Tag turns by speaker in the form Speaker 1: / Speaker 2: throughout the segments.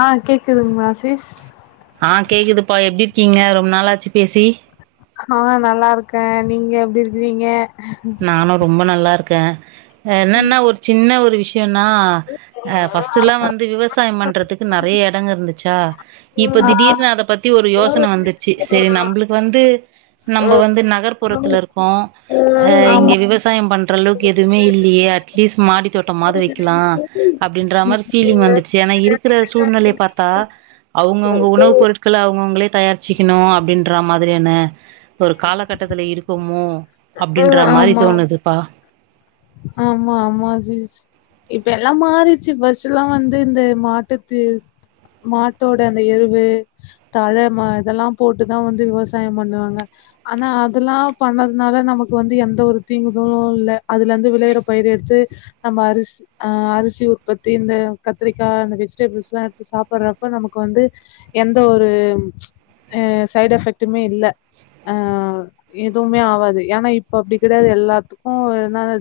Speaker 1: ஆ கேக்குதுங்மா சிஸ்
Speaker 2: ஆ கேக்குதுப்பா எப்டிருக்கீங்க ரொம்ப நாளாச்சு பேசி
Speaker 1: ஆ நல்லாருக்கே நீங்க எப்டி இருக்குறீங்க
Speaker 2: நானு ரொம்ப நல்லாருக் க்க என்னன்னா
Speaker 1: ம்
Speaker 2: ஒர் சின்ன ஒரு வி ஷ்யொனா ஆ பஸ்ட்டுல்லா வந்து விவ சாயம் பண்றதுக்கு நெறைய எடங்க இருந்துச்சா இப்ப
Speaker 1: ஆ
Speaker 2: திடீர்னு அத பத் தி ஒரு யோசன வந்து ச்சு சேரி நம்புளுக்கு வந்து நம்ப வந்து நகர்ப்புறத்துலருக்கோ அ இங்க விவசாயம் பண்றளவுக்கு எதுவுமே இல்லியே அட்லீஸ் மாடி தோட்டம்மாது வைக்லா அப்டின்ற மாரி ஃபீலிங் வந்துச்சு ஏனா இருக்குற சூழ்நெலைய பாத்தா அவுங்கவுங்க உணவு பொருட்கள அவுங்கவுங்களே தயாரிச்சிக்கிணு அப்டின்ற மாதுரியன ஒரு காலகட்டத்துல இருக்கோமோ அப்டின்ற மாரி
Speaker 1: ஆமா ஆமா
Speaker 2: தோணுதுப்பா
Speaker 1: ஆமா ஆமா ஜீஸ் இப்ப எல்லாம் மாறிர்ச்சு ஃபஸ்ட்டுல்லா வந்து இந்த மாட்டுத்தி மாட்டோட அந்த எருவு தழ ம இதெல்லாம் போட்டுதா வந்து விவசாயம் பண்ணுவாங்க ஆனா அதெல்லா பண்ணதுனால நமக்கு வந்து எந்த ஒரு தீங்குதலு இல்ல அதுலந்து விளையிற பயிரு எடுத்து நம்ம அரிசி ஆ அரிசி உற்பத்தி இந்த கத்திரிக்கா இந்த வெஜிடபிள்ஸ்லா எடுத்து சாப்பறப்ப நமக்கு வந்து எந்த ஒரும் ஆ சைடெஃபெக்ட்டுமே இல்ல ஆ எதுவுமே ஆவாது ஏன்னா இப்பொ அப்டி கிடயாது எல்லாத்துக்கு [unintelligible]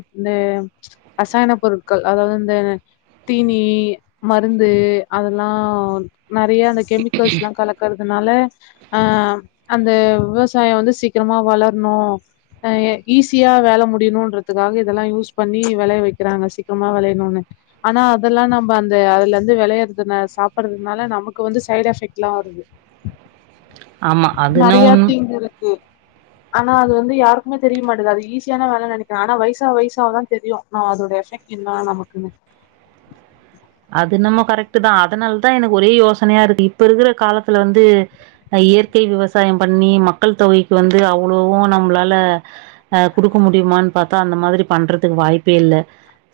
Speaker 1: அசாயன பொருட்கள் அதாவதுந்த தீனி மருந்து அதெல்லா நெறைய அந்த கெமிக்கல்ஸ்ல்லா கலக்கறதுனால அ அந்தெ விவசாயொ வந்து சீக்கிரமா வளர்ணு அ எ ஈஸியா வேல முடியணுன்ற துக்காக இதெல்லா யூஸ் பண்ணி வெளைய வைக்கிறாங்க சீக்ரமா வெளையணுன்னு ஆனா அதெல்லா நம்ப அந்த அதுலந்து வெளையறதுன சாப்புறதுனால நமக்கு வந்து சைடெஃபெக்ட்ல்லா வருது
Speaker 2: ஆமா அதுனா
Speaker 1: நறைய
Speaker 2: உண்
Speaker 1: தீங்குருக்கு ஆனா அது வந்து யாருக்குமே தெரிய மாட்டெது அது ஈஸியான வேலன்நென கான வயசா வயசாவதா தெரியு நா அதோட எஃபெக்ட் என்னா நமக்குன்னு
Speaker 2: அதுனம்மொ கரெக்ட்டு தா அதனால்தா எனக்கு ஒரே யோசனையா இருக்கு இப்ப இருக்குற காலத்துல வந்து அ இயற்கை விவசாயம் பண்ணி மக்கள் தொகைக்கு வந்து அவ்ளோவூ நம்ளால அ குடுக்க முடியுமான் பாத்தா அந்த மாதுரி பண்றதுக் வாய்ப்பே இல்ல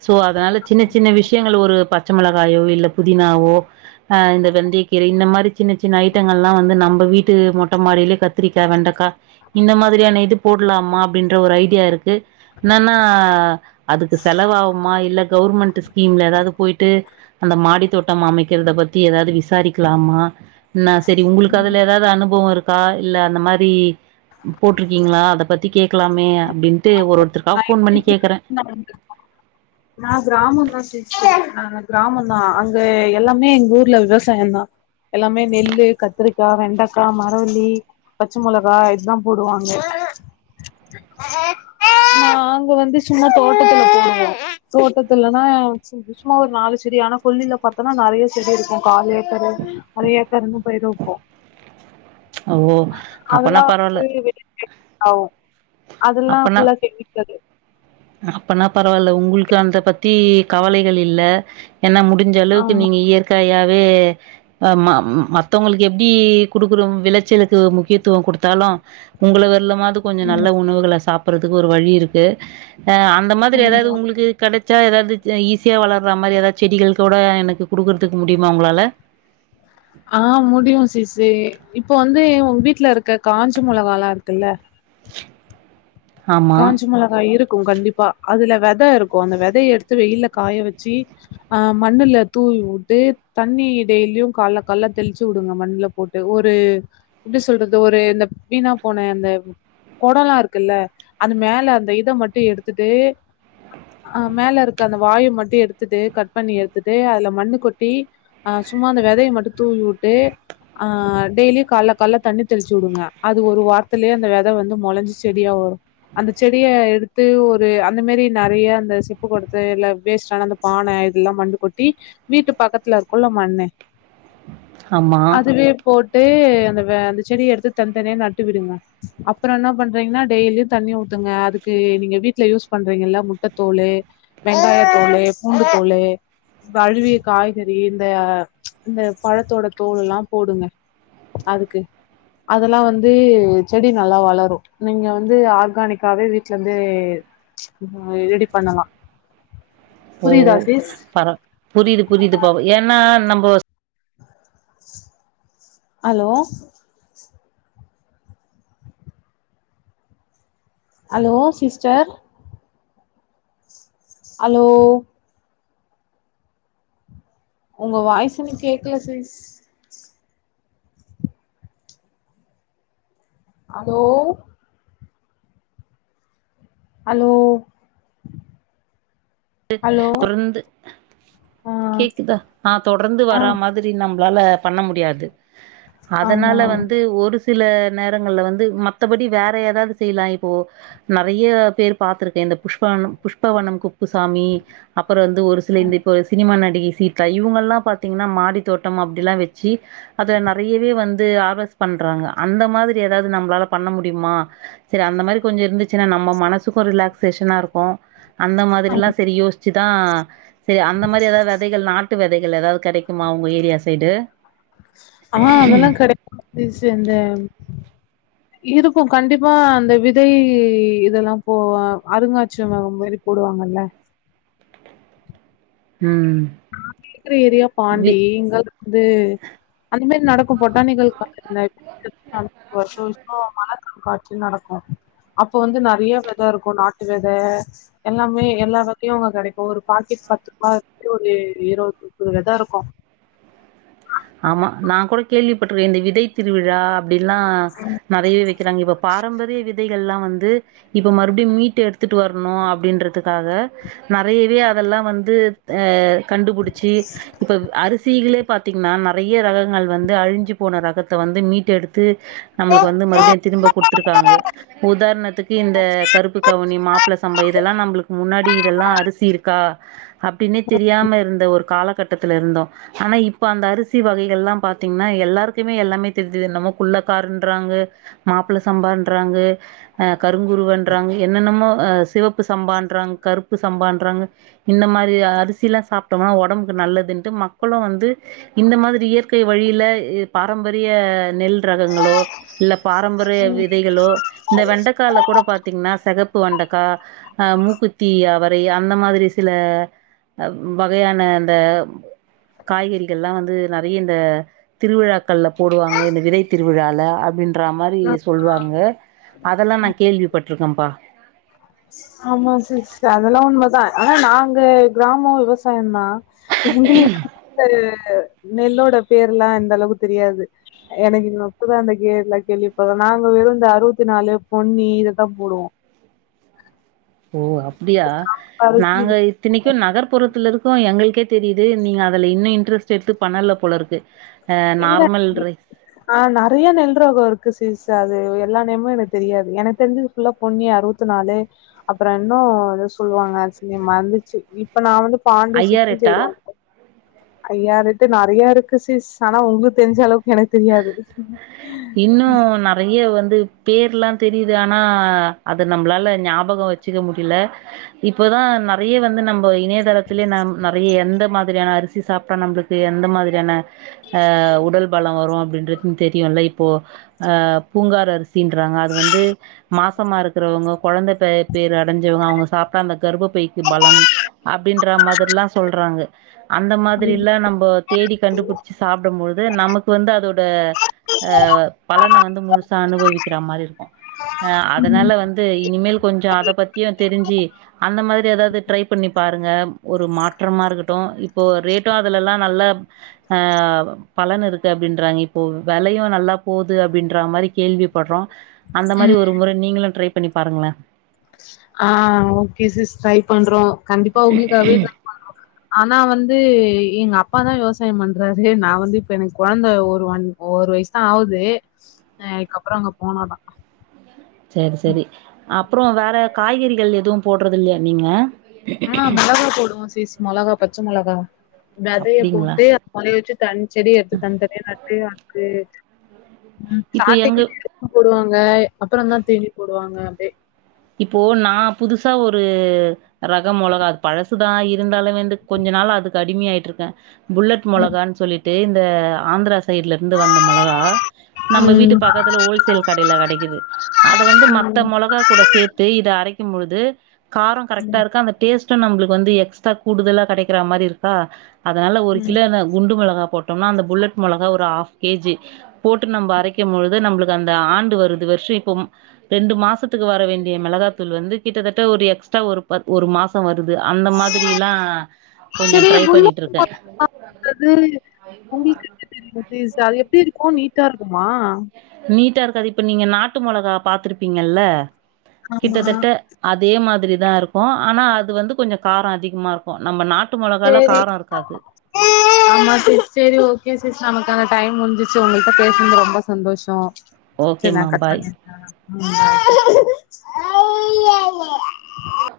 Speaker 2: சோ அதனால சின்ன சின்ன விஷ்யங்கள் ஒரு ப ச்ச மெளகாயோ இல்ல புதினாவோ ஆ இந்த வெந்தயக்கீர இந்த மாரி சின்ன சின்ன ஐட்டங்கள்லா வந்து நம்ப வீட் டு மொட்ட மாடிலே கத்திரிக் த வெண்டக்கா இந்த மாதுரியான இது போட்லாமா அப்டின்ற ஒரு ஐடியா இருக்கு நான்னா அதுக்கு செலவாவுமா இல்ல கவுர்மெண்ட்டு ஸ்கீம்ல எதாவுது போயி டு அந்த மாடி தோட்டம் அமைக்கிறத பத்தி எதாவுது விசாரிக்லாமா நா செரி உங்குளுக்கதுல எதாது அனுபவொருக் கா இல்ல அந்த மாரி போட்டிருக்கீங்களா அத பத்தி கேட்கலாமே அப்டின்னு து ஒரு ஒருத்தருக்கா போன் பண்ணி கேக்குறன்
Speaker 1: நான் கிராமம் தான் சிஸ்டர் ஆஹ் ஆஹ் கிராமம் தான் அங்க எல்லாமே எங்க ஊர்ல விவசாயம் தான் எல்லாமே நெல்லு கத்திரிக்கா வெண்டக்கா மரவள்ளி பச்சை மொளகா இதுதான் போடுவாங்க நாங்க வந்து சும்மா தோட்டத்துல போடுவோம் தோட்டத்துலன்னா சும் சும்மா ஒரு நாலு செடி ஆனா கொல்லில பார்த்தோம்ன்னா நறயா செடி இருக்கும் கால் ஏக்கர் அர ஏக்கருன்னு பயிர் வப்போம்
Speaker 2: ஓ அப்பனா
Speaker 1: அதெல்லாம்
Speaker 2: பரவால்ல
Speaker 1: வந்து வெளி சே ஆவும் அதெல்லாம் ஃபுல்லா செக்கிக்காது
Speaker 2: அப்பனா பரவாயில்ல உங்களுக்கு அந்த பத்தி கவலைகள் இல்ல என்ன முடிஞ்ச அளவுக்கு
Speaker 1: ஆமா.
Speaker 2: நீங்க இயற்கையா வே ம மத்தவங்களுக்கு எப்டி கொடுக்கற விளச்சலுக்கு முக்கியத்துவ குடுத்தாலு உங்கள வர்லமாது கொஞ்ச நல்ல
Speaker 1: ம்
Speaker 2: உணவுகள சாப் ப்புறதுக்கு ஒரு வழி இருக்கு ஆ அந்த மாதிரி எதாது
Speaker 1: ஆமா.
Speaker 2: உங்களுக்கு கெட ச்ச எதாது ச ஈஸியா வளர்ற மாரி எதாவது செடிகள் கூட எனக்கு குடுக்குறதுக்கு முடியுமா உங்களால
Speaker 1: ஆஹ் முடியு சிசி இப்பொ வந்து உங்க வீட்ல இருக்க காஞ்ச மொளகலா இருக்குல்ல
Speaker 2: ஆமா,
Speaker 1: காஞ்ச மொளகா இருக் க்கு கண்டிப்பா அதுல வெத இருக்கு அந்த வெதய எடுத்து வெயில காய வச்சு அஹ் மண்ணுல தூவி உட்டு தண்ணி டெய்லியு கால கால்ல தெளிச்சு உடுங்க மண்ல போட்டு ஒரு எப்டி சொல்றது ஒரு இந்த வீணா போன அந்த கொடலா இருக்குல்ல அது மேல அந்த இத மட்டு எடுத்துட்டு அஹ் மேல இருக்க அந்த வாய மட்டு எடுத்துட்டு கட் பண்ணி எடுத்துட்டு அதுல மண்ணு கொட்டி அஹ் சும்மா அந்த வெதய மட்டு தூவி உட்டு ஆஹ் டெய்லி கால கால தண்ணி தெளிச்சு உடுங்க அது ஒரு வாரத்திலே அந்த வெத வந்து மொளஞ்சு செடியா வரு அந்த செடிய எடுத்து ஒரு அந்த மேரி நெறயா அந்த செப்பு கொடத்துல்ல வேஸ்ட் ஆன அந்த பான இதுல்லா மண்ணு கொட்டி வீட்டு பக்கத்துல இருக்குல மண்ணு
Speaker 2: ஆமா.
Speaker 1: அதுலயே போட் ட்டு அந்த வெ அந்த செடிய எடுத்து தனித்தனியா நட்டு விடுங்க அப்புற என்ன பண்றீங்கனா டெய்லியு தண்ணி ஊத்துங்க அதுக்கு நீங்க வீட்ல யூஸ் பண்றீங்கல்ல முட்ட தோலு வெங்காயத்தோலு பூண்டு தோலு கழுவிய காய்கறி இந்த இந்த பழத்தோட தோலுலா போடுங்க அதுக்கு அதெல்லா வந்து செடி நல்லா வளரு நீங்க வந்து ஆ ர்கானிக்காவே வீட்ல இருந்து ஆஹ் ரெடி பண்ணலா
Speaker 2: ஓ
Speaker 1: புரியுதா சிஸ்
Speaker 2: பர புரிது புரிது ப ஏன்னா நம் போஸ்
Speaker 1: ஹலோ அலோ சிஸ்டர் அலோ உங்க வாய்ஸ் எனக்கு கேக்கல சிஸ் அலோ அலோ
Speaker 2: டு தொடர்ந்து
Speaker 1: ஆ
Speaker 2: கேக்குதா ஆஹ் தொடர்ந்து வரா மாதிரி நம் பலால்ல பண்ண முடியாது அதனால
Speaker 1: ஆ
Speaker 2: வந்து ஒரு ச் சில நேரங்கள்ல வந்து மத்தபடி வேற எதாவது செய்யலா இப்போ நறயா பேர் பாத்துருக்க இந்த புஷ்ப அன்னம் புஷ்பவனம் கு ப்புசாமி அப்புற வந்து ஒரு சில இந்த இப்பொ சினிமா நடிகை சீத்தா இவங்கல்லா பாத்திங்கனா மாடி தோட்டம் அப்டிலா வெச்சி அதுல நெறயவே வந்து ஆவஸ் பண்றாங்க அந்த மாதிரி எதாவது நம்பலால பண்ண முடியுமா சரி அந்த மாரி கொஞ்சொ இருந்துச்சினா நம்ம மனசுக்கு ரிலாக்ஸ்ஸேஷனா இருக்கு அந்த எல்லா சேரி யோசிச்சுதா சேரி அந்த மாரி ஏதாவது வெதைகள் நாட் டு வெதைகள் ஏதாவது கெடைக்குமா உங்க ஏரியா சைடு
Speaker 1: ஆஹ் அதெல்லா கெடைக்கொ சிச் இந்த இருக்கு கண்டிப்பா அந்த விதை இதெல்லா போ அருங்காட்சிய அது மாரி போடுவாங்கல்ல
Speaker 2: ம்
Speaker 1: இருக்குற ஏரியா
Speaker 2: வி
Speaker 1: பாண்டி இங்கலா வந்து அந்த மெரி நடக்கு பொட்டானிக்கல் கார்டன்ல [inaudible] வருஷோ வருஷோ மழ காட்சி நடக்கு அப்போ வந்து நெறைய வெத இருக்கு நாட்டு வெத எல்லாமே எல்லா வெதையு அங்க கெடைக்கு ஒரு பாக்கெட் பத்து ரூபா ஒரு இருவது இவ்ளோதா இருக்கொ
Speaker 2: ஆமா நா கூட கேள்விப்பட்ருக்கே இந்த விதை திருவிழா அப்டில்லா நெறைய வெக்குறாங்க இப்ப பாரம்பரிய விதைகள்லா வந் து இப்ப மறுபடியு மீட்டு எடுத்துட்டு வரணு அப்டின்றதுக்காக நெறையவே அதெல்லா வந்து ஆ கண்டுபுடிச்சி இப்போ அரிசிகளே பாத்தி ங்னா நறைய ரக ங்கள் வந்து அழிஞ்சி போன ரகத் த வந்து மீட்டு எடுத் து நம்மளுக் வந்து மறுப்டியு திரும்ப குடுத்துருக்காங்க உதாரணத்துக்கு இந்த கருப்பு கவுனி மாப்ள சம்பா இதெல்லா நம்ப்ளுக் முன்னாடி இதெல்லா அரிசி இருக்கா அப்டின்னே தெரியாம இருந்த ஒரு காலத் கட்டத்துல இருந்தோ ஆனா இப் இப்போ அந்த அரிசி வகைகள்லாம் பாத்தீங்னா எல்லாருக்குமே எல்லாமே தெரிது என்னமோ குள்ளக்காருன்றாங்க மாப்புள சம்பான்றாங்க ஆ கருங்குருவன்றாங்க என்னென்னமோ ஆ சிவப்பு சம்பான்றாங் கருப்பு சம்பான்றாங்க இந்த மாரி அரிசிலா சாப்ட்டோம்னா ஒடம்புக்கு நல்லதுன்ட்டு மக்களு வந்து இந்த மாதிரி இயற்கை வழியில பாரம்பரிய நெல் ரகங்களோ இல்ல பாரம்பரிய விதைகளோ இந்த வெண்டக்கால கூட பாத்தீங்னா செகப் பு வண்டக்கா அ மூக்குத்தி அவரை அந்த மாதிரி சில வகையான அந்த காய்கறி எல்லா வந்து நறைய இந்த திருவிழாக்கள்ல போடுவாங்க இந்த விதை திருவிழால அப்டின் றா மாரி சொல்லுவாங்க அதெல்லா நா கேள்வி பர்றுக்கம்
Speaker 1: ஆமா சிஸ் அதெல்லா உண்மதா ஆனா நாங்க கிராமோ விவசாயொந்தா ஹிந்துலி [unintelligible] நெல்லோட பேர்லா எந்த எலவு தெரியாது எனக்கு இன்னொப்புதா அந்த கேர்லா கேள்விப்பட்ற நாங்க வெறு இந்த அறுவத்தி நாலு பொன்னி இதத்தா போடுவோ
Speaker 2: ஓ அப்டியா
Speaker 1: அரிசி இது
Speaker 2: நாங்க இத்தினிக்கு நகர்ப்புறத்துல இருக் கோ எங்களுக்கே தெரியுது நீங்க அதுல இன்னு இன்ட்ரெஸ்ட் எடுத்து பண்ணல போலருக்கு
Speaker 1: இல்ல ஆஹ் நறைய நெல் ரகொ இருக்கு சிஸ் அது எல்லா நேமு எனக்கு தெரியாது எனக்கு தெரிஞ்சது ஃபுல்லா பொண்ணி அறுவத்து நாலு அப்பறோ இன்னு ஏதோ சொல்வாங்க அரிசி நேம் மறந்துச்சி இப்ப நா வந்து
Speaker 2: ஐயா
Speaker 1: பாண்டிஷிட்னு
Speaker 2: ரேட்டா?
Speaker 1: [unintelligible] ஐயாரெட்டு நறைய இருக்கு சிஸ் ஆனா உங்குக் தெரிஞ்ச அளவுக் எனக்கு தெரியாது
Speaker 2: து பேர்லா தெரியுது ஆனா அது நம்ப்ளால ஞாபகொ வச்சுக்க முடில இப்பதா நறைய வந்து நம்ப இணையதளத்துலே நம் நறைய எந்த மாதிரியான அரிசி சாப்டா நம்ப்ளுக்கு எந்த மாதிரியான ஆஹ் உடல் பலொ வரு அப்டின்றது தெரியுல்ல இப்போ ஆ பூங்கார அரிசி சின்றாங்க அது வந்து மாசமா இருக்கறவங்க கொழந்த பெ பேர் அடஞ்சவங்க அவுங்க சாப்ட்டா அந்த கர்பப்பைக்கு பலன் அப்டின்ற மாதிரில்லா சொல்றாங்க அந்த மாதிரில்லா நம்போ தேடி கண்டுபுடிச்சி சாப்டும்பொழுது நமக்கு வந்து அதோ த ஆ பலன வந்து முழுசா அனுபவிக்கிற மாரி இருக்கு ஆ
Speaker 1: ம்.
Speaker 2: அதனால வந்து இனிமேல் கொஞ்சொ அத பத்தியு தெரிஞ்சி அந்த மாரி ஏதாவ்து ட்ரை பண்ணி பா ருங்க ஒரு மாற்றமா இருக்கட்டு இ ப்போ ரேட்டு அதுலேல்லா நல்லா ஆ பலன் இருக்கு அப்டின்றாங்க இ ப்போ வெலையு நல்லா போது அப்டின்ற மாரி கேள்விப்பட்றோ அந்த மாரி
Speaker 1: ம்.
Speaker 2: ஒரு முற நீங்களு ட்ரை பண்ணிப் பாருங்களே
Speaker 1: ஆ ஓகே சிஸ் ட்ரை பண்றோ கண்டிப்பா உங்களுக்காகவே ட்ரை பண்றோங்க ஆனா வந்து எங்க அப்பாதா விவசாய பண்றாரு நா வந்து இப்ப எனக்கு கொழந்த ஒரு ஒரு வயசுதா ஆகுது அதுக்குப்புற அங்க போனோ தா
Speaker 2: செரி செரி அப்புற வேற காய்கறிகள் எதுவு போடுறது இல்லையா நீங்க
Speaker 1: ஆ மிளகா போடுவோ சிஸ் மொளகா பச்ச மொளகா வேதைய
Speaker 2: அப்டிங்களா
Speaker 1: போட்டு அத மொலய வச்சு தனி செடி எடுத்து தனித்தனியா நட்டு அது ம்
Speaker 2: இப்ப எங்க
Speaker 1: ஸ்டாடிங்குல [unintelligible] போடுவாங்க அப்ற தா தீனி போடுவாங்க அப்டிடே
Speaker 2: இப்போ நா புதுசா ஒரு ரகம் மொளகா அது பழசுதா இருந்தாலு வந்து கொஞ்ச நாள் அதுக்கு அடிமயா ஆயிட்டு இருக்க புல்லட்
Speaker 1: ம்.
Speaker 2: மொளகான் சொல்லிட் டே இந்த ஆந்திரா சைடுல இருந்து வந்த மொளகா நம்ம வீட்டு
Speaker 1: ம்.
Speaker 2: பக்கத்துல ஹோல்சேல் கடைல கெடைக்குது அத வந்து மத்த
Speaker 1: ம்.
Speaker 2: மொளகா கூட இத அரைக்கும் பொழுது கார கரெக்டா
Speaker 1: ம்.
Speaker 2: இருக்க அந்த டேஸ்ட் [unintelligible] நம்மளுக்கு வந்து எக்ஸ்ட்ரா கூடுதலா கேடைக்கற மாரி இருக்கா அதனால ஒரு
Speaker 1: ம்.
Speaker 2: கிலோ [unintelligible] குண்டு மிளக போட்டோம்னா அந்த புல்லட் மொளகா ஒரு ஹாஃப் கேஜி போட்டு நம்ம அரைக்க பொழுது நம்ளுக்கு அந்த ஆண்டு வருது வருஷ இப்போ ரண்டு மாசத்துக்கு வர வேண் மேளகாத்தூள் வந்து கிட்டதட்ட ஒரு எக்ஸ்ட்ரா ஒரு ஒரு மாச வரு கொஞ்சோ
Speaker 1: செரி
Speaker 2: ட்ரை
Speaker 1: [unintelligible]
Speaker 2: பண்ணிட்ருக்கே
Speaker 1: அது எப்டி இருக்கு நீட் தா இருக்குமா
Speaker 2: நீட்டா இருக்காது இப்ப நீங்க நாட்டு மொளகா பாத்துருப்பீங்கல்ல கிட்டத்தட்ட அதே மாதிரி தா இருக்கு ஆனா அது வந்து கொஞ்சம் காரோ அதிகமா இருக்கும் நம்ம நாட்
Speaker 1: செரி ஆமா ச செரி ஓகே சிஸ் நமக்கான டைம் முடிஞ்சசு உங்ககிட்ட பேசது ரொம்ப சந்தோசோ செரி நா
Speaker 2: ஓகேமா
Speaker 1: கட்
Speaker 2: பாய்
Speaker 1: பண்ணிர [unintelligible] [unintelligible]